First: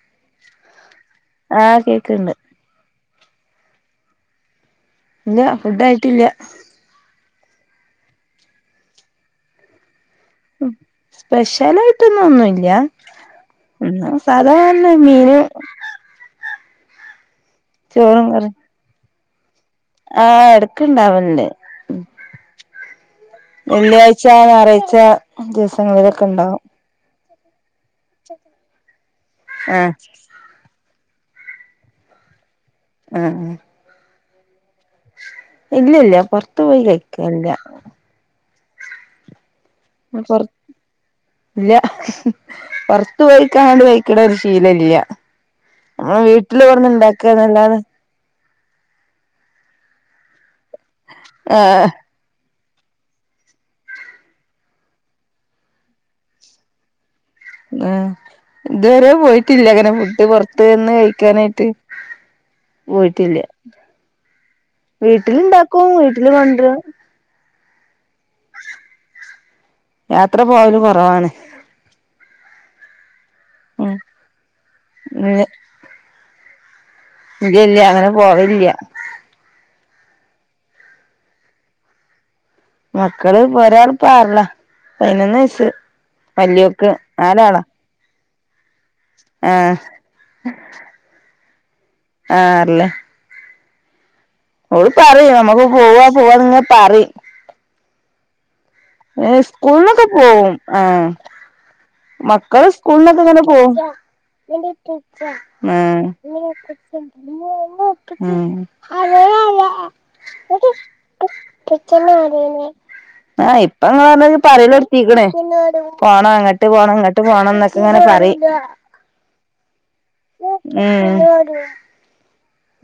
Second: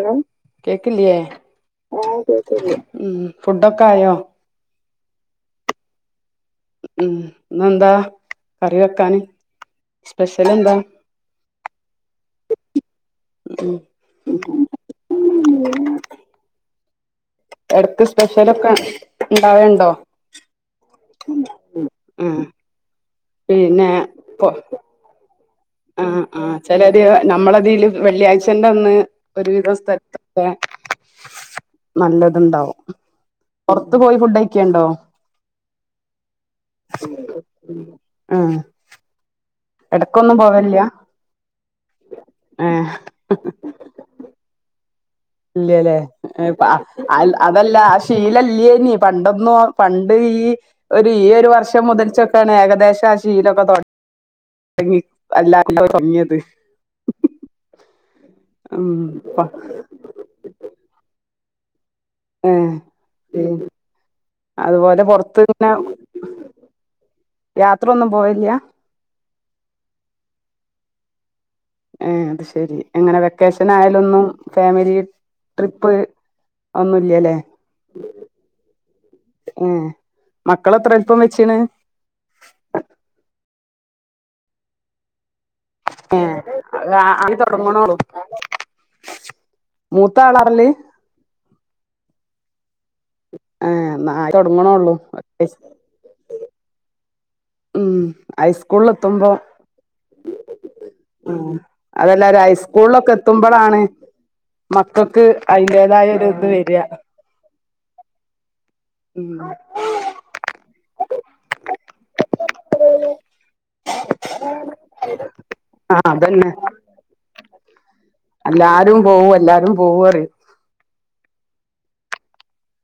ഏഹ് [unintelligible] കേക്കിലേ ആഹ് കേക്ക്ണ്ട് ഫുഡൊക്കെ ആയോ? ഇല്ല ഫുഡ് ആയിട്ടില്ല ഉം ഇന്നെന്താ കറി വെക്കാന് സ്പെഷ്യൽ ഉം എന്താ സ്പെഷ്യൽ ആയിട്ടൊന്നും ഒന്നുല്ല ഉം ഒന്ന് സാധാരണ മീന് ഇടക്ക് ചോറും കറിം സ്പെഷ്യലൊക്കെ ഇണ്ടാവല്ണ്ടോ? ആഹ് എടക്ക്ണ്ടാവല്ണ്ട്. ഉം പിന്നെ വെള്ളിയാഴ്ച പൊ ഞായറാഴ്ച. ദി ആഹ് ആഹ് ചെലത് നമ്മളതില് വെള്ളിയാഴ്ചന്റെ ഒന്ന് ഒരുവിധം ആഹ് സ്ഥലതൊകെ. ക്കെ നല്ലതുണ്ടാവും. ആഹ് ആഹ് പൊറത്തു പോയി ഫുഡ് കഴിക്കേണ്ടോ? ഇല്ല ഇല്ല പൊറത്തു പോയി കഴിക്കാല്യ ആഹ്- എടക്കൊന്നും പൊർ പോവലില്ല ഇല്ല്യ ഏഹ് പൊർ ത്തു പോയിക്കാണ്ട് കഴിക്ക്ണ ഒരു ശീല ല്ല്യ. ഇല്ലല്ലേ അതല്ല. ഇണ്ടാക്കാന്നല്ലാതെ ശീലല്ലേനി പണ്ടൊന്നു പണ്ട് ഈ ഒരു ഈ ഒരു വർഷം ആഹ് മുതൽ. ലാണ് ഏകദേശം ആ ശീലൊക്കെ [unintelligible] അല്ലാരു കൂടി തൊടങ്ങിയത് ആ ഉം ഇതുവരെ പോയിട്ടില്ല അങ്ങനെ ഫുഡ് പൊറത്ത് നിന്ന് കഴിക്കാനായിട്ട്. ആഹ് പോയിട്ടില്ല [unintelligible] അതുപോലെ പുറത്ത്നെ വീട്ടിലുണ്ടാക്കും വീട്ടില് കൊണ്ടരും യാത്രൊന്നും പോവലില്ല. യാത്ര പോവല് കൊറവാണ്. ഏഹ് അത് ശെരി അങ്ങനെ വെക്കേഷൻ ഉം ആയാലൊന്നും ഫാമിലി ട്രിപ്പ്. അതൊന്നുല്ലല്ലേ.? ഇല്ല്യ ഇല്ല്യ അങ്ങനെ പോവലില്ല. ഏഹ് മക്കള് എത്ര വല്പം വെചീണ്. മക്കള് ഒരാൾ ഇപ്പ ആറില പതിനൊന്ന് വയസ്. എഹ് [unintelligible] ആഹ് മൂത്ത ആളാ ആറില്? ആഹ് ആറില. ആഹ് [unintelligible] ഓൾ പറിം നമക്ക് പോവാ പോവാന്ന്ങ്ങെ പറിം. ഉം ഹൈസ്കൂളിൽ എത്തുമ്പോ ഏഹ് സ്കൂളിലൊക്കെ പോവും. ആഹ് ഉം അതെല്ലാരും മക്കള് ഹൈസ്കൂളിലൊക്കെ സ്കൂളിലൊക്കെ ഇങ്ങനെ പോകും. എത്തുമ്പോഴാണ് മക്കൾക്ക് അതിന്റേതായ ഉം ഒരു ഇത് വരിക ഉം ഉം [unintelligible] ആ ഇപ്പ ഇങ്ങ പറയലൊ ടുത്തിക്ക്ണ് ആ പോണ അതന്നെ അങ്ങട്ട് ഇട്ട് പോണം ഇങ്ങോട്ട് പോണന്നൊക്കെ ഇങ്ങനെ പ റിം ആരും പോകും എല്ലാരും. ഓവറ് ഉം [inaudible]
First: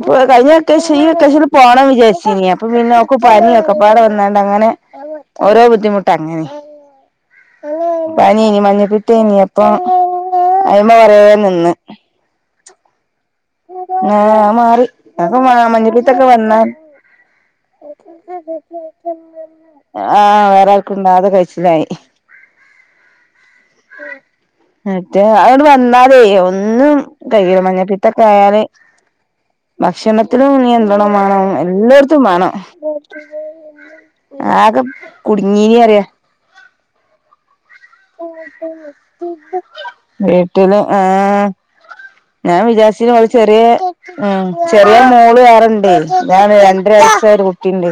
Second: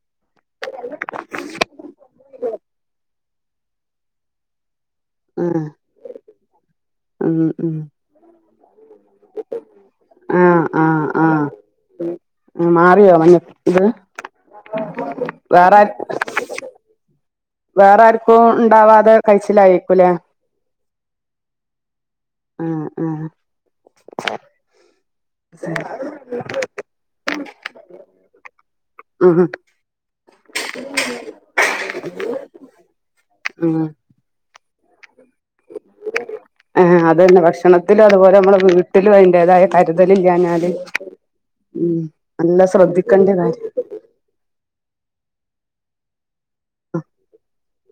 ഇപ്പൊ കഴിഞ്ഞ വേക്കേക്ഷ, ഈ വേക്കേക്ഷന് പോണം വിചാരിച്ചിനി അപ്പൊ പിന്നെ ഓക്ക് പനിയൊക്കെ പാടെ വന്നാണ്ട് അങ്ങനെ ആഹ് ഓരോ ബുദ്ധി മുട്ട ങ്ങനെ ഉം ഉം പനി മഞ്ഞപ്പിത്തേനി അപ്പം ആഹ് അയ്മേ ആഹ് കുറെ ആഹ് നിന്ന്. മാറിയോ മഞ്ഞ ഇത് മാറി അപ്പ വേറെ മഞ്ഞപ്പിത്തക്കെ വന്നാ വേറെ ആർക്കും ഉണ്ടാവാതെ കഴിച്ചിലായിരിക്കൂലേ ആ വേറെ ആർക്കുണ്ടാവാതെ കയിച്ചിലായി- ആഹ് ആഹ് മറ്റേ അതോട് വന്നാലേ ഒന്നും കൈ മഞ്ഞപ്പീത്തൊക്കെ ആയാല് ആഹ് ഭക്ഷണത്തിനും, നിയന്ത്രണം വാണം എല്ലോട്ത്തും വാണം. ഉം ആക്കെ കുടുങ്ങീനി പറയാ ആഹ് അതന്നെ ഭക്ഷണ ഭക്ഷണത്തിലും അതുപോലെ നമ്മുടെ വീട്ടിലും അതിൻ്റെതായ കരുതലിഞ്ഞാല്. വീട്ടില് ആഹ് ഉം ഞാൻ നല്ല വിചാരിച്ചിന് ഓള് ശ്രദ്ധിക്കേണ്ട ചെറിയ കാര്യ ഉം ചെറിയ മോള് വേറണ്ടയ്, അതാണ്‌ ഞാന് ഒരയസായ ഒരു കുട്ടിണ്ട്.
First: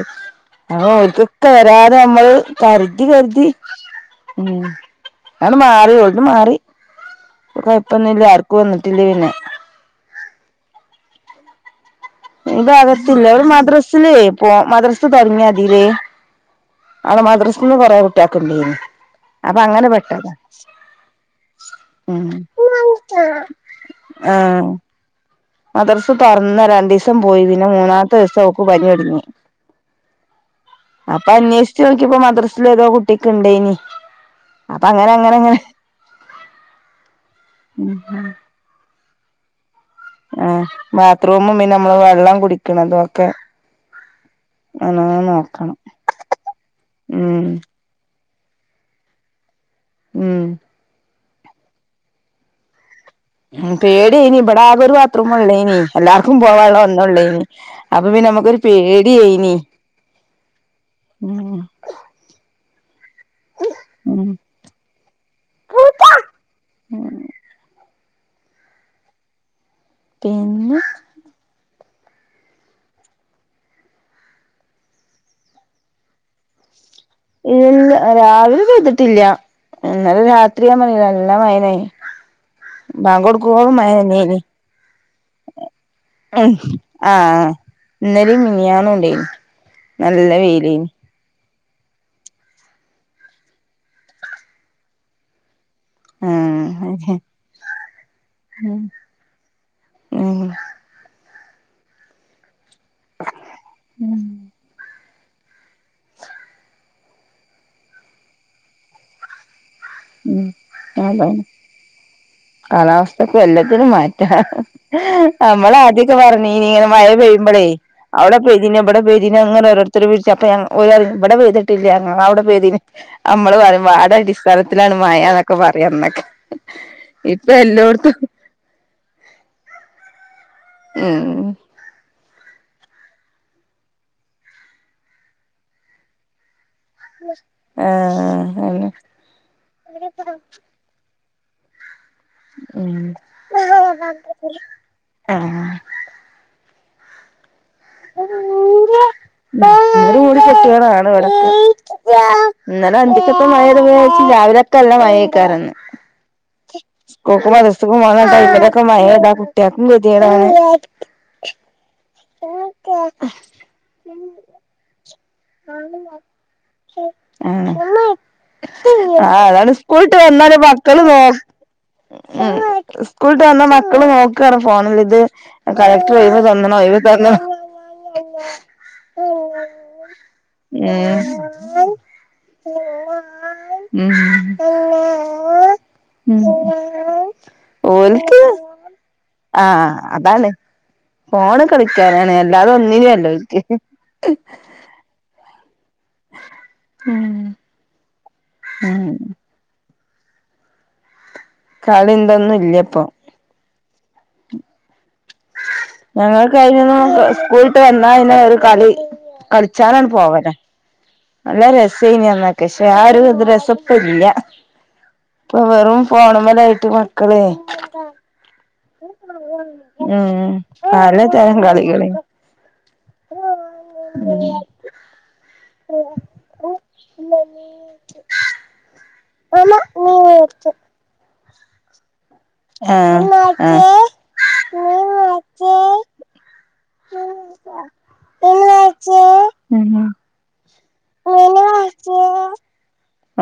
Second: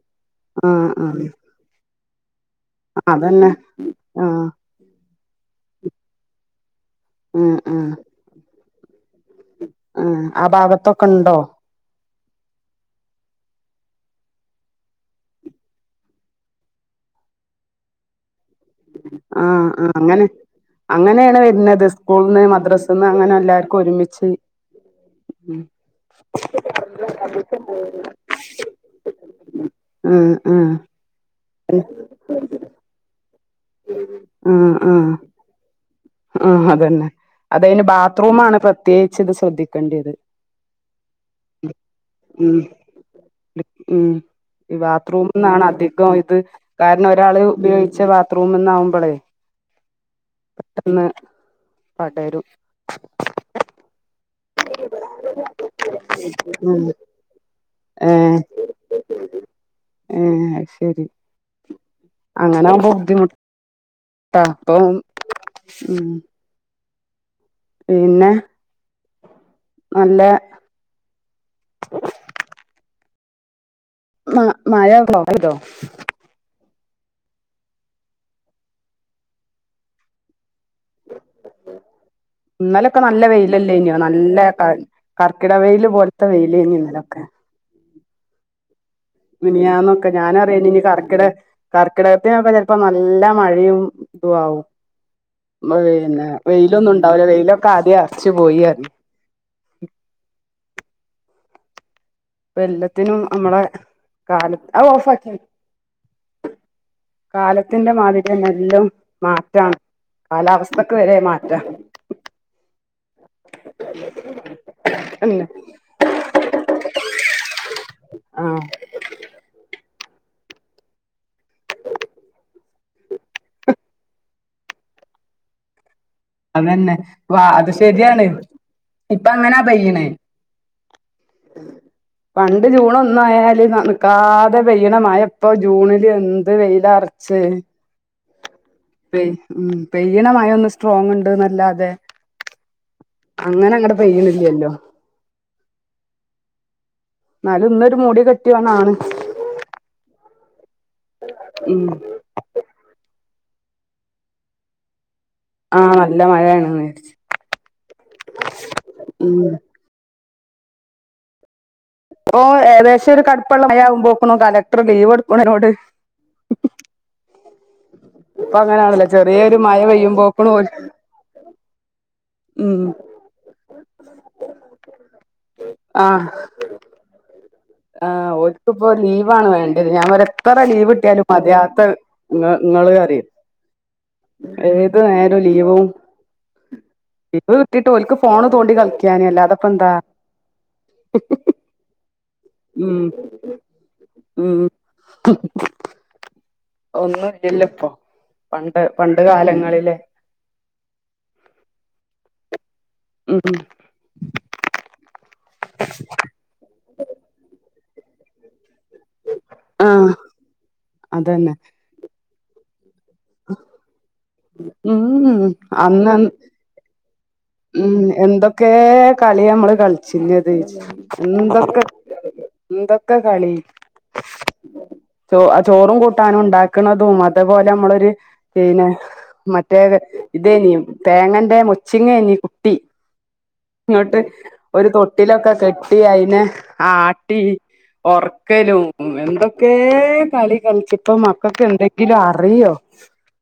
ആഹ് അപ്പോ ഒൾ ആഹ് ക്കൊക്കെ വരാതെ നമ്മള് കരുതി കരുതി അതന്നെ ആഹ് ഉം അങ്ങട് മാറി ഒഴിഞ്ഞുമാറി. ഉം ഉം കൊഴപ്പൊന്നും ഇല്ല, ആർക്കും വന്നിട്ടില്ല പിന്നെ ഉം ആഹ് ഭാഗത്തൊക്കെ ഉണ്ടോ?. ഈ ഭാകത്തില്ല. അവര് മദ്രാസില് പോ മദ്രാസ് തൊടങ്ങിയതീല് അങ്ങനെ മദ്രസ്ന്ന് കുറേ കുട്ടിയാക്ക് ഇണ്ടെയ്‌നു ആഹ് ആഹ് അങ്ങനെ അങ്ങനെണ് വരുന്നത് ഉം സ്കൂളിന്ന് മദ്രസിൽന്ന് അങ്ങനെ എല്ലാവർക്കും ഒരുമിച്ച് മദർസ് തോർന്ന രണ്ടീസം പോയി, പിന്നെ മൂന്നാമത്തെ ദിസം ഓക്ക് പനി തൊടങ്ങി. ഉം ഉം അപ്പൊ അന്വേഷിച്ച് നോക്കിയപ്പോ മദ്രാസിലോരോ കുട്ടിക്ക് ഇണ്ടേനി ആഹ് അപ്പൊ അങ്ങനെ ആഹ് അങ്ങനെങ്ങനെ ആഹ് അതന്നെ അത് അയ്ന് ബാത്റൂം ആണ് പ്രത്യേകിച്ച് ഇത് ശ്രദ്ധിക്കേണ്ടത് ആഹ് ബാത്റൂമും പിന്നെ നമ്മള് വെള്ളം ഉം കുടിക്കണതൊക്കെ?. ഉം ഈ ബാത്റൂംന്നാണ് നോക്കണം അധികം ഇത് കാരണം ഒരാള് ഉം ഉപയോഗിച്ച ബത്റൂം ബാത്രറൂം ന്നാവുമ്പ ള് ഉം പെട്ടെന്ന് പടരും ഉം പേടിഅയ്നി ഇബടെ ആകെ ഒരു ബാത്ത്റൂം മാത്രമള്ളയ്നി എല്ലാർക്കും പോവാനുള്ള ഉം ഒന്നള്ളേനി അപ്പൊ പി ഏഹ് നമുക്കൊരു പേടിഅയ്നി ആഹ് ശരി അങ്ങന ആവുമ്പോ ബുദ്ധിമുട്ട്. ഉം അപ്പവും ഉം പിന്നെ നല്ല [unintelligible] ഉം മഴ ണ്ടോ പെയ്തോ ഇല്യ രാവിലെ പെയ്തിട്ടില്ല ഉം ഇന്നലെ രാത്രി ഞാൻ പറഞ്ഞില്ലെ നല്ല മഴയ്നെയ് ഇന്നലൊക്കെ നല്ല വെയിലല്ലേയ്നോ നല്ല തന്നെയേനി കർ കർക്കിട വെയ്ല് പോലത്തെ വെയിലേയ്നി ഇന്നലൊക്കെ ഇന്നലിം മിനിയാന്നും ഇണ്ടെയ്നി മിനിയാന്നൊക്കെ ഞാനറിയ ഇനി കർക്കിട കർക്കിടകത്തിനൊക്കെ ചിലപ്പോ നല്ല മഴയും ഇതു ആവും പിന്നെ ആഹ് വെയിലൊന്നും അതെ ഉണ്ടാവില്ല വെയിലൊക്കെ ആദ്യം അറ്ച്ചു പോയി പറയും ഉം ഇപ്പൊ എല്ലത്തിനും അമ്മളെ കാലത്ത് അഹ് ഓഫ് ആക്ക് കാലത്തിന്റെ മാതിരി ന്നെ എല്ലം മാറ്റാണ് ഉം കാലാവസ്ഥക്ക് വരെ മാറ്റാണ് കാലാവസ്ഥക്കും എല്ലാത്തിനും മാറ്റാ നമ്മള് ആദ്യം തന്നെ. ഞമ്മൾ ആദ്യൊക്കെ പറഞ്ഞീനി ഇങ്ങനെ മഴ പെയ്യുമ്പോഴേ അവിടെ ആഹ് പെയ്തിനോ ഇവിടെ പെയ്തിനോ അങ്ങനെ ഒരോരുത്തര് വിളിച്ചപ്പ ഞാൻ ഓര് പറിം ഇവിടെ പെയ്തിട്ടില്ല ഞങ്ങളവിടെ പെയ്തിന് നമ്മള് പറയും വാർഡ് അടിസ്ഥാനത്തിലാണ് മയ ന്നൊക്കെ പറയും അന്നൊക്കെ അതന്നെ വ ഇപ്പൊ അത് എല്ലോട്ത്തും ശെരിയാണ് ഇപ്പൊ അങ്ങനാ പെയ്യണ് ഉം പണ്ട് ജൂണ് ഒന്നായാല് നിക്കാതെ പെയ്യണ മഴെപ്പൊ ജൂണിലെന്ത് വെയിലാറ് ആഹ് അതെന്നെ പെയ് ഉം പെയ്യ്ണ മഴൊന്ന് സ്ട്രോങ്ണ്ട്ന്നെല്ലാതെ ഉം അങ്ങനെങ്ങട്ട് പെയ്യ്ണില്ലല്ലോ ആഹ് ഇന്നാലുന്നൊരു മുടി കെട്ടിയോണാണ് ഇന്ന് ഒര് മൂടി കെട്ടിയതാണ് ഇവടൊക്കെ ഉം ഇന്നലെ അന്തിക്കൊത്തെ മഴ പെയ്തപ്പം ഞാൻ വിചാരിച്‌ രാവിലൊക്കെ നല്ല മഴെ കാരംന്ന് ആഹ് നല്ല മഴയാണ്ന്ന് വിചാരിച്ച് സ്കൂക്കും മദ്രസ്ക്കും പോണ ടൈമിലൊക്കെ മഴയ്താ ഉം കുട്ടിയാ കും കെതേടാണ് പ്പൊ ഏകദേശൊരു കടുപ്പള്ള മഴയാകുമ്പോക്കുണു കലക്ടർ ലീവ് കൊടു ആഹ് ഇപ്പൊ അങ്ങനെയാണല്ലോ ആഹ് ചെറിയൊരു അതാണ് മഴ സ്കൂള്ട്ട് പെയ്യുമ്പോക്കണു വന്നാല് ഓല് മക്കള് നോ ഉം സ്കൂള്ട്ട് വന്ന മക്കള് നോക്കാണ് ഫോണില് ഇത് കളക്ടർ ആഹ് ഒയ്‌വ് തെന്ന് ണോ ഒയിവ് തെന്ന്ണോ ആഹ് ഓൽക്ക്പ്പോ ലീവാണ് വേണ്ടിയത് ഞാൻ പറയാ എത്ര ലീവ് കിട്ടിയാലും മതിയാത്ത ഇങ്ങള്റിയും ഉം ഏത് നേരും ലീവും ഉം ലീവ് കിട്ടിട്ട് ഓല്ക്ക് ഓൽക്ക് ഫോണ് തോണ്ടി കളിക്കാന് അല്ലാതപ്പെന്താ ആഹ് അതാണ് ഫോണ് കളിക്കാനാണ് ഉം അല്ലാതൊന്നിനുവല്ല ഓല്ക്ക് ഉം [unintelligible] ഒന്നും ഇല്ലല്ലൊപ്പൊ പണ്ട് ഉം പണ്ട് കാലങ്ങളിലെ കളിം ഇതൊന്നുല്ല്യപ്പൊ ഉം ഉം ഞങ്ങക്ക് അയ്നൊന്നും സ്കൂള്ട്ട് വന്നാ പിന്നെ ഒരു കളി കളിച്ചാനാണ് ആഹ് പോവലാ അതന്നെ നല്ല രസേനി അന്നൊക്ക പഷെ ആ ഒരു രസെപ്പെല്ല്യ ഉം ഉം അന്ന് അന്ന് ഫോണുമ്മലായിട്ട് മക്കളെ ഉം എന്ത ക്കെ കളി ഞമ്മള് ഉം കൾച്ചിനത് പലതരം എന്തൊക്കെ ക കളികള് എന്തൊക്കെ കളി ചോ ചോറും കൂട്ടാനും ഇണ്ടാക്കണതും അത്പോലമ്മളൊരു പിന്നെ മറ്റേ ഇതേനീ തേങ്ങന്റെ മൊച്ചിങ്ങേനീ കു ട്ടി ആഹ് ആഹ് ഇങ്ങട്ട് ഒരു തൊട്ടിലൊക്കെ കെട്ടി അയിനെ ആ ട്ടി ഒർക്കലും എന്തൊക്കേ ഉം കളി കളിച്ച് ഇപ്പൊ മക്കക്കെന്തെങ്കിലും അറിയോ?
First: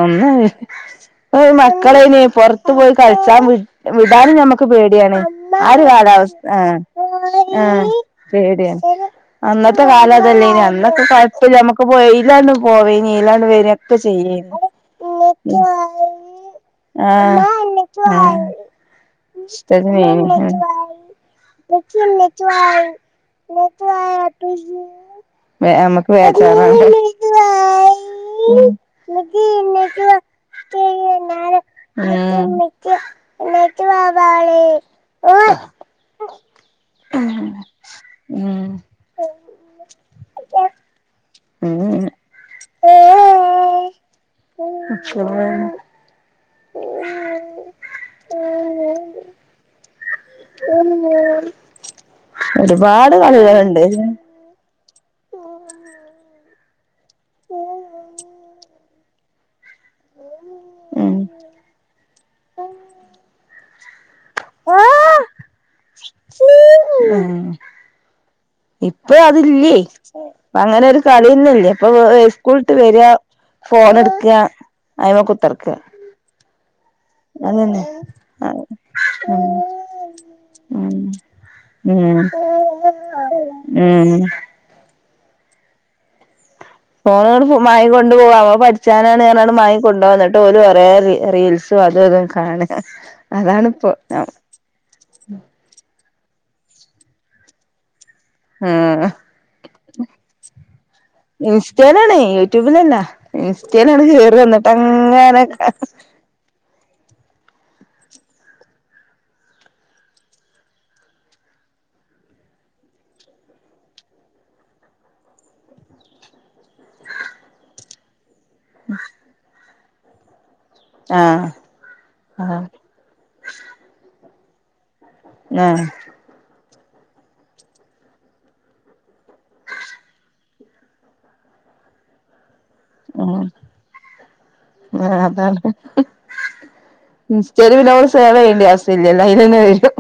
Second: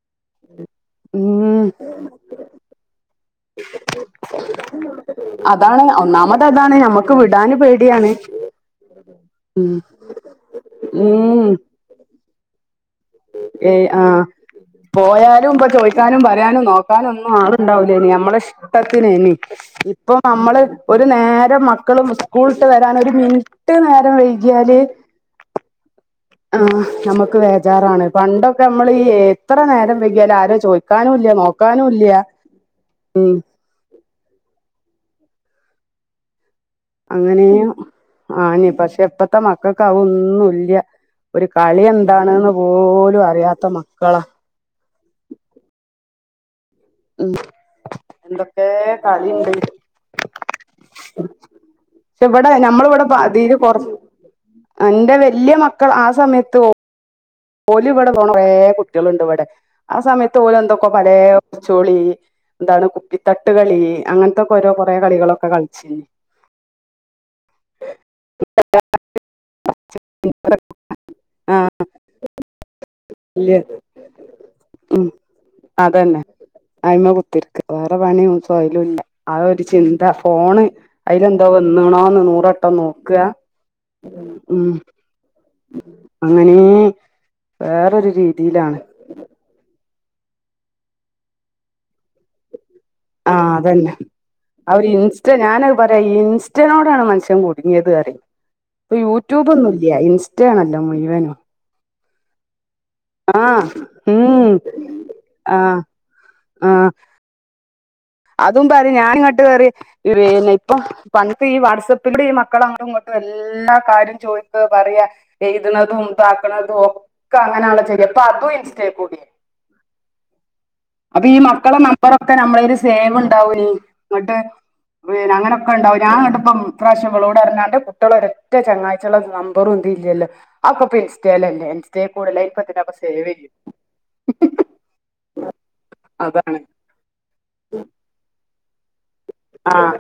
ഒന്ന് അറി ഇപ്പയ്ന് ഉം മക്കളയ്ന് പൊർത്ത് ത്തു പോയി കൾച്ചാ വിട് വിടാനും ഞമ്മക്ക് പേടിയാണ് ആ അതാണ് ഒരു കാലാവസ്ഥ ഒന്നാമത് അതാണ് ആഹ് ഞമ്മക്ക് വിടാന് ആഹ് പേടിയാണ് പേടിയ ഉം അന്നത്തെ കാലം അതല്ലേനി അന്നൊക്കെ ഉം കൊയപ്പല്ല്യ മ്മക്ക് പ്പൊ എയ്ലാണ്ട് പോവേനി എയ്ലാണ്ട് വെരേനി ഏയ് ഒക്കെ ആഹ് ചെയ്യേനി പോയാലും ഇപ്പൊ ചോയ്ക്കാനും, പറയാനും, നോക്കാനും ഒന്നും ആഹ് ആള്ണ്ടാവൂല്ലേനി ആഹ് നമ്മളെഷ്ടത്തിനേനി ഇപ്പൊ ഇഷ്ടത്തിനേനി നമ്മള് ഒരു നേരം മക്കള് സ്കൂള്ട്ട് വെരാന് ഒരു മിനിറ്റ് നേരം വെയ് കിയാല് വേ നമ്മക്ക് ആഹ് ബേജാറാണ് നമ്മക്ക് വേ ചാറാണ് പണ്ടൊക്കമ്മള് ഈ എത്ര നേരം വെങ്കിയാലു ആരു അഹ് ചോയിക്കാനുല്ല്യ നോക്കാനുല്ല്യ ഉം ഉം [unintelligible] [inaudible] അങ്ങനേ ആനി ഉം പക്ഷെ ഇപ്പത്തെ മക്കക്ക് അഹൊന്നുല്ല്യ ഒരു ഉം കളിയെന്താണ്ന്ന് പോലു അറിയാത്ത മക്കളാ [inaudible] ഉം എന്തൊക്കേ കളിയ്ണ്ട് പക്ഷെ ഇവിടെ ഒരുപാട് കളികള് ണ്ടേര്ന്ന് അന്റെ വല്ല്യ യമക്കൾ ആ സമയത്ത് ഓല് ഇവടെ കൊറെകുട്ടികള്ണ്ട് ഇവടെ ആ സമയത്ത് ഓല് എന്തൊക്കെ പലേ ഉം പുട് ചോളി എന്താണ് കുപ്പിത്തട്ടുകളി അങ്ങന് ത്തെ ഓരോ കൊറേ കളികളൊക്കെ കളിച്ചിനി ഉം ഇപ്പൊ അതില്ലേ അങ്ങനെ ഒരു കളി ആ യന്നെല്ല ഇപ്പൊ പ്പ് ആ സ്കൂള്ട്ട് വര വല്യ ഫോൺ എട്ക്ക അയിമ കുത്തർക്ക അതെന്നെ അയിമ കുത്തിര്ക്ക അതന്നെ വേറെ പണിം സൊഹലും ഇല്ല ആ ഒരു ചിന്ത ഫോണ് ഉം അയിലന്തോ ഉം വന്ന്ണോന്ന് നൂറട്ടം നോക്ക ഉം ഉം അങ്ങനെ ഫോണാണ്ട് വേറൊരു മാങ്ങികൊണ്ടു പോവാ അമ്മള് രീതിയിലാണ് പഠിച്ചാ ച്ചാന് റ്ഞ്ഞ് കാണ്ട് മാങ്ങി കൊണ്ടോ വ ന്നട്ട് ഓല് കൊറേ റീൽസും അതും ഇതും കാണ ആഹ്അതന്നെ അവര് ഇൻസ്റ്റ ഞാനഹ് പറയാ ഇൻസ്റ്റനോടാണ് മന്ഷ്യൻ കുടുങ്ങിയേത് അ റിം ഇപ്പ ആഹ് യൂട്യൂബ് ഒന്നുംല്ല ഇൻസ്റ്റ ആണല്ലോ മുഴുവനു ഇസ്റ്റേയിലാണ് യൂട്യൂബിലല്ല ആഹ് ഇൻസ്റ്റേയിലാണ് കേറി വ ഉം ന്നിട്ടങ്ങനെ ആഹ് ആഹ് അതും പറിം ഞാൻ ങ്ങട്ട് പറിം ഈ റീല് ഇപ്പം പണ്ട് ഈ വാട്സാ പ്പിലൂടെ ഈ മക്കള അങ്ങട്ടും ഇങ്ങട്ടും എല്ലാ കാര്യം ചോയിക്ക പറയാ എഴ്ത് ണതുംതാക്കണതും ഒക്കെ അങ്ങനാണല്ലോ ചെയ്യ ഇപ്പൊ അതും ഇൻ സ്റ്റേകൂടി അപ്പ ഈ ആഹ് മക്കളെ നമ്പറൊക്കെ ആഹ് നമ്മളേലു സേവ് ഉണ്ടാവു നി ങ്ങട്ട് വ് അനൊക്കെ ആഹ് ഉണ്ടാവും ഞാൻ ങ്ങട്ട്പ്പം ഇപ്രാശ്യം ഇവ ളോട് അറ്ഞ്ഞ് അന്റെ കുട്ടിയോളെ ഒരെറ്റ ചങ്ങായി ചോളെ നമ്പറും ഇതീ ഇല്ലല്ലോ. ആ ഒക്ക പ്പ ഇൻസ്റ്റേലല്ലേ ഇൻസ്റ്റേ കൂടിയല്ലേ അയ്ന്പ്പ ത്തിനാപ്പ. ഉം അതാണ്. അതാണ് ഇസ്റ്റേൽ പിന്നെ നമ്മള് സേവയ്യണ്ട ആവിശ്യം ഇല്ലല്ലോ അയിലന്നെ വരും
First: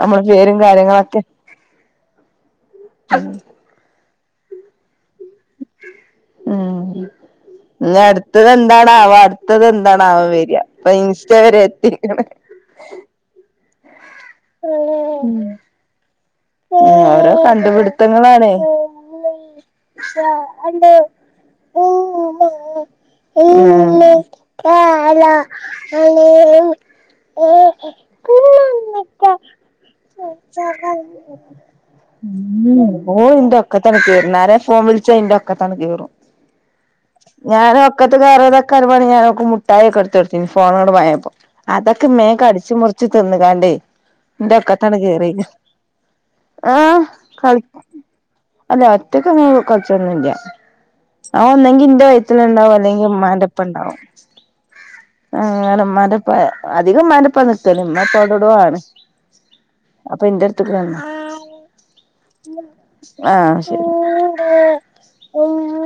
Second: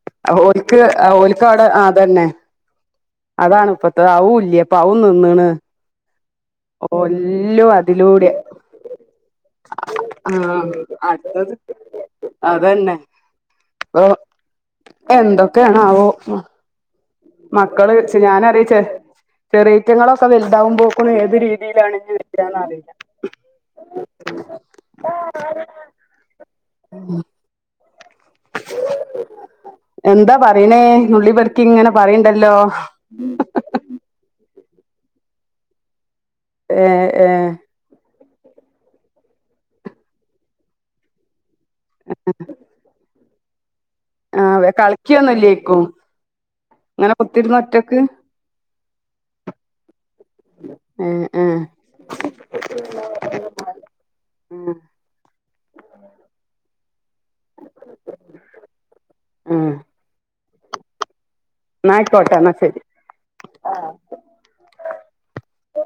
നമ്മള് പേരും കാര്യങ്ങളൊക്കെ ക്ക ടെ ആതന്നെ. അത് അതാണ് ഇപ്പത്തെ അവു ഇല്ല അപ്പ അവു നിന്ന്ണ്. ഉം എല്ലും ഇഞ്ഞ് അതിലൂടെ അടുത്തത് എന്താണാ വാ അടുത്തത് എന്താണാവാ വര് ആ ആഹ് ഇപ്പൊ ഇൻസ്റ്റ അടുത്തത് വരെ എത്തിക്ക്ണ് അതന്നെ അപ്പൊ എന്തൊക്കെയണാവോ. ഉം ഓരോ കണ്ടുപിടുത്തങ്ങളാണേ. ചെ ചെറിയേറ്റങ്ങളൊക്കെ വലുതാവുമ്പോക്കിന് ഏത് രീതിയിലാണ് ഇഞ്ഞ് വരാന്ന റീല്ല. ഉം എന്താ പറിണേ നുള്ളിപർ ക്കിങ്ങനെ. ഉം ഓളിന്റെറ ഒക്കത്തണ് കേറും ആരേ ഫോൺ വിളിച്ചാ ഇന്റെറ ഒക്കത്താണ്ട് കേറും. ഏഹ് ഏഹ് ഞാന്. ഒക്കത്ത് കയറാതക്കാനും വേണ്ടി ഞാ ഓക്ക് മുട്ടായി ഒക്ക ഇടുത്ത്ടുത്തിനു ഫോണാണ്ട് മാങ്ങിയപ്പം അതൊക്കെ മേ കടിച്ച് മുറ്ച്ച് തിന്ന്കാണ്ടേ ഇന്റെ ആഹ് ഒക്കത്താണ്ട് കേറീണ് കളിക്കൊന്നുല്ലേക്കും ആഹ് ഇങ്ങനെ കുത്തിരുന്ന് കളിക്കു ഒറ്റക്ക് അല്ലഒറ്റക്കങ്ങനെ കൾച്ചൊന്നുല്ല ഏഹ് ആ ഏഹ് ഒന്നെങ്കി ഇന്റെ വയ് ത്തോലണ്ടാവും അല്ലെങ്കി മ്മാന്റപ്പണ്ടാവും. ആഹ് അങ്ങനെ മ്മാന്റപ്പ അധികം മ്മാന്റ പ്പ നിക്കല് ഇമ്മപ്പഅവിടെവി ടൊ ആണ് ആഹ് അപ്പഇന്റെ ട്ത്ത്ക്ക് വന്നാ ന്നയ് ക്കോട്ടെ ന്നാ ശരി. ആഹ് ശരി. ഉമ്മ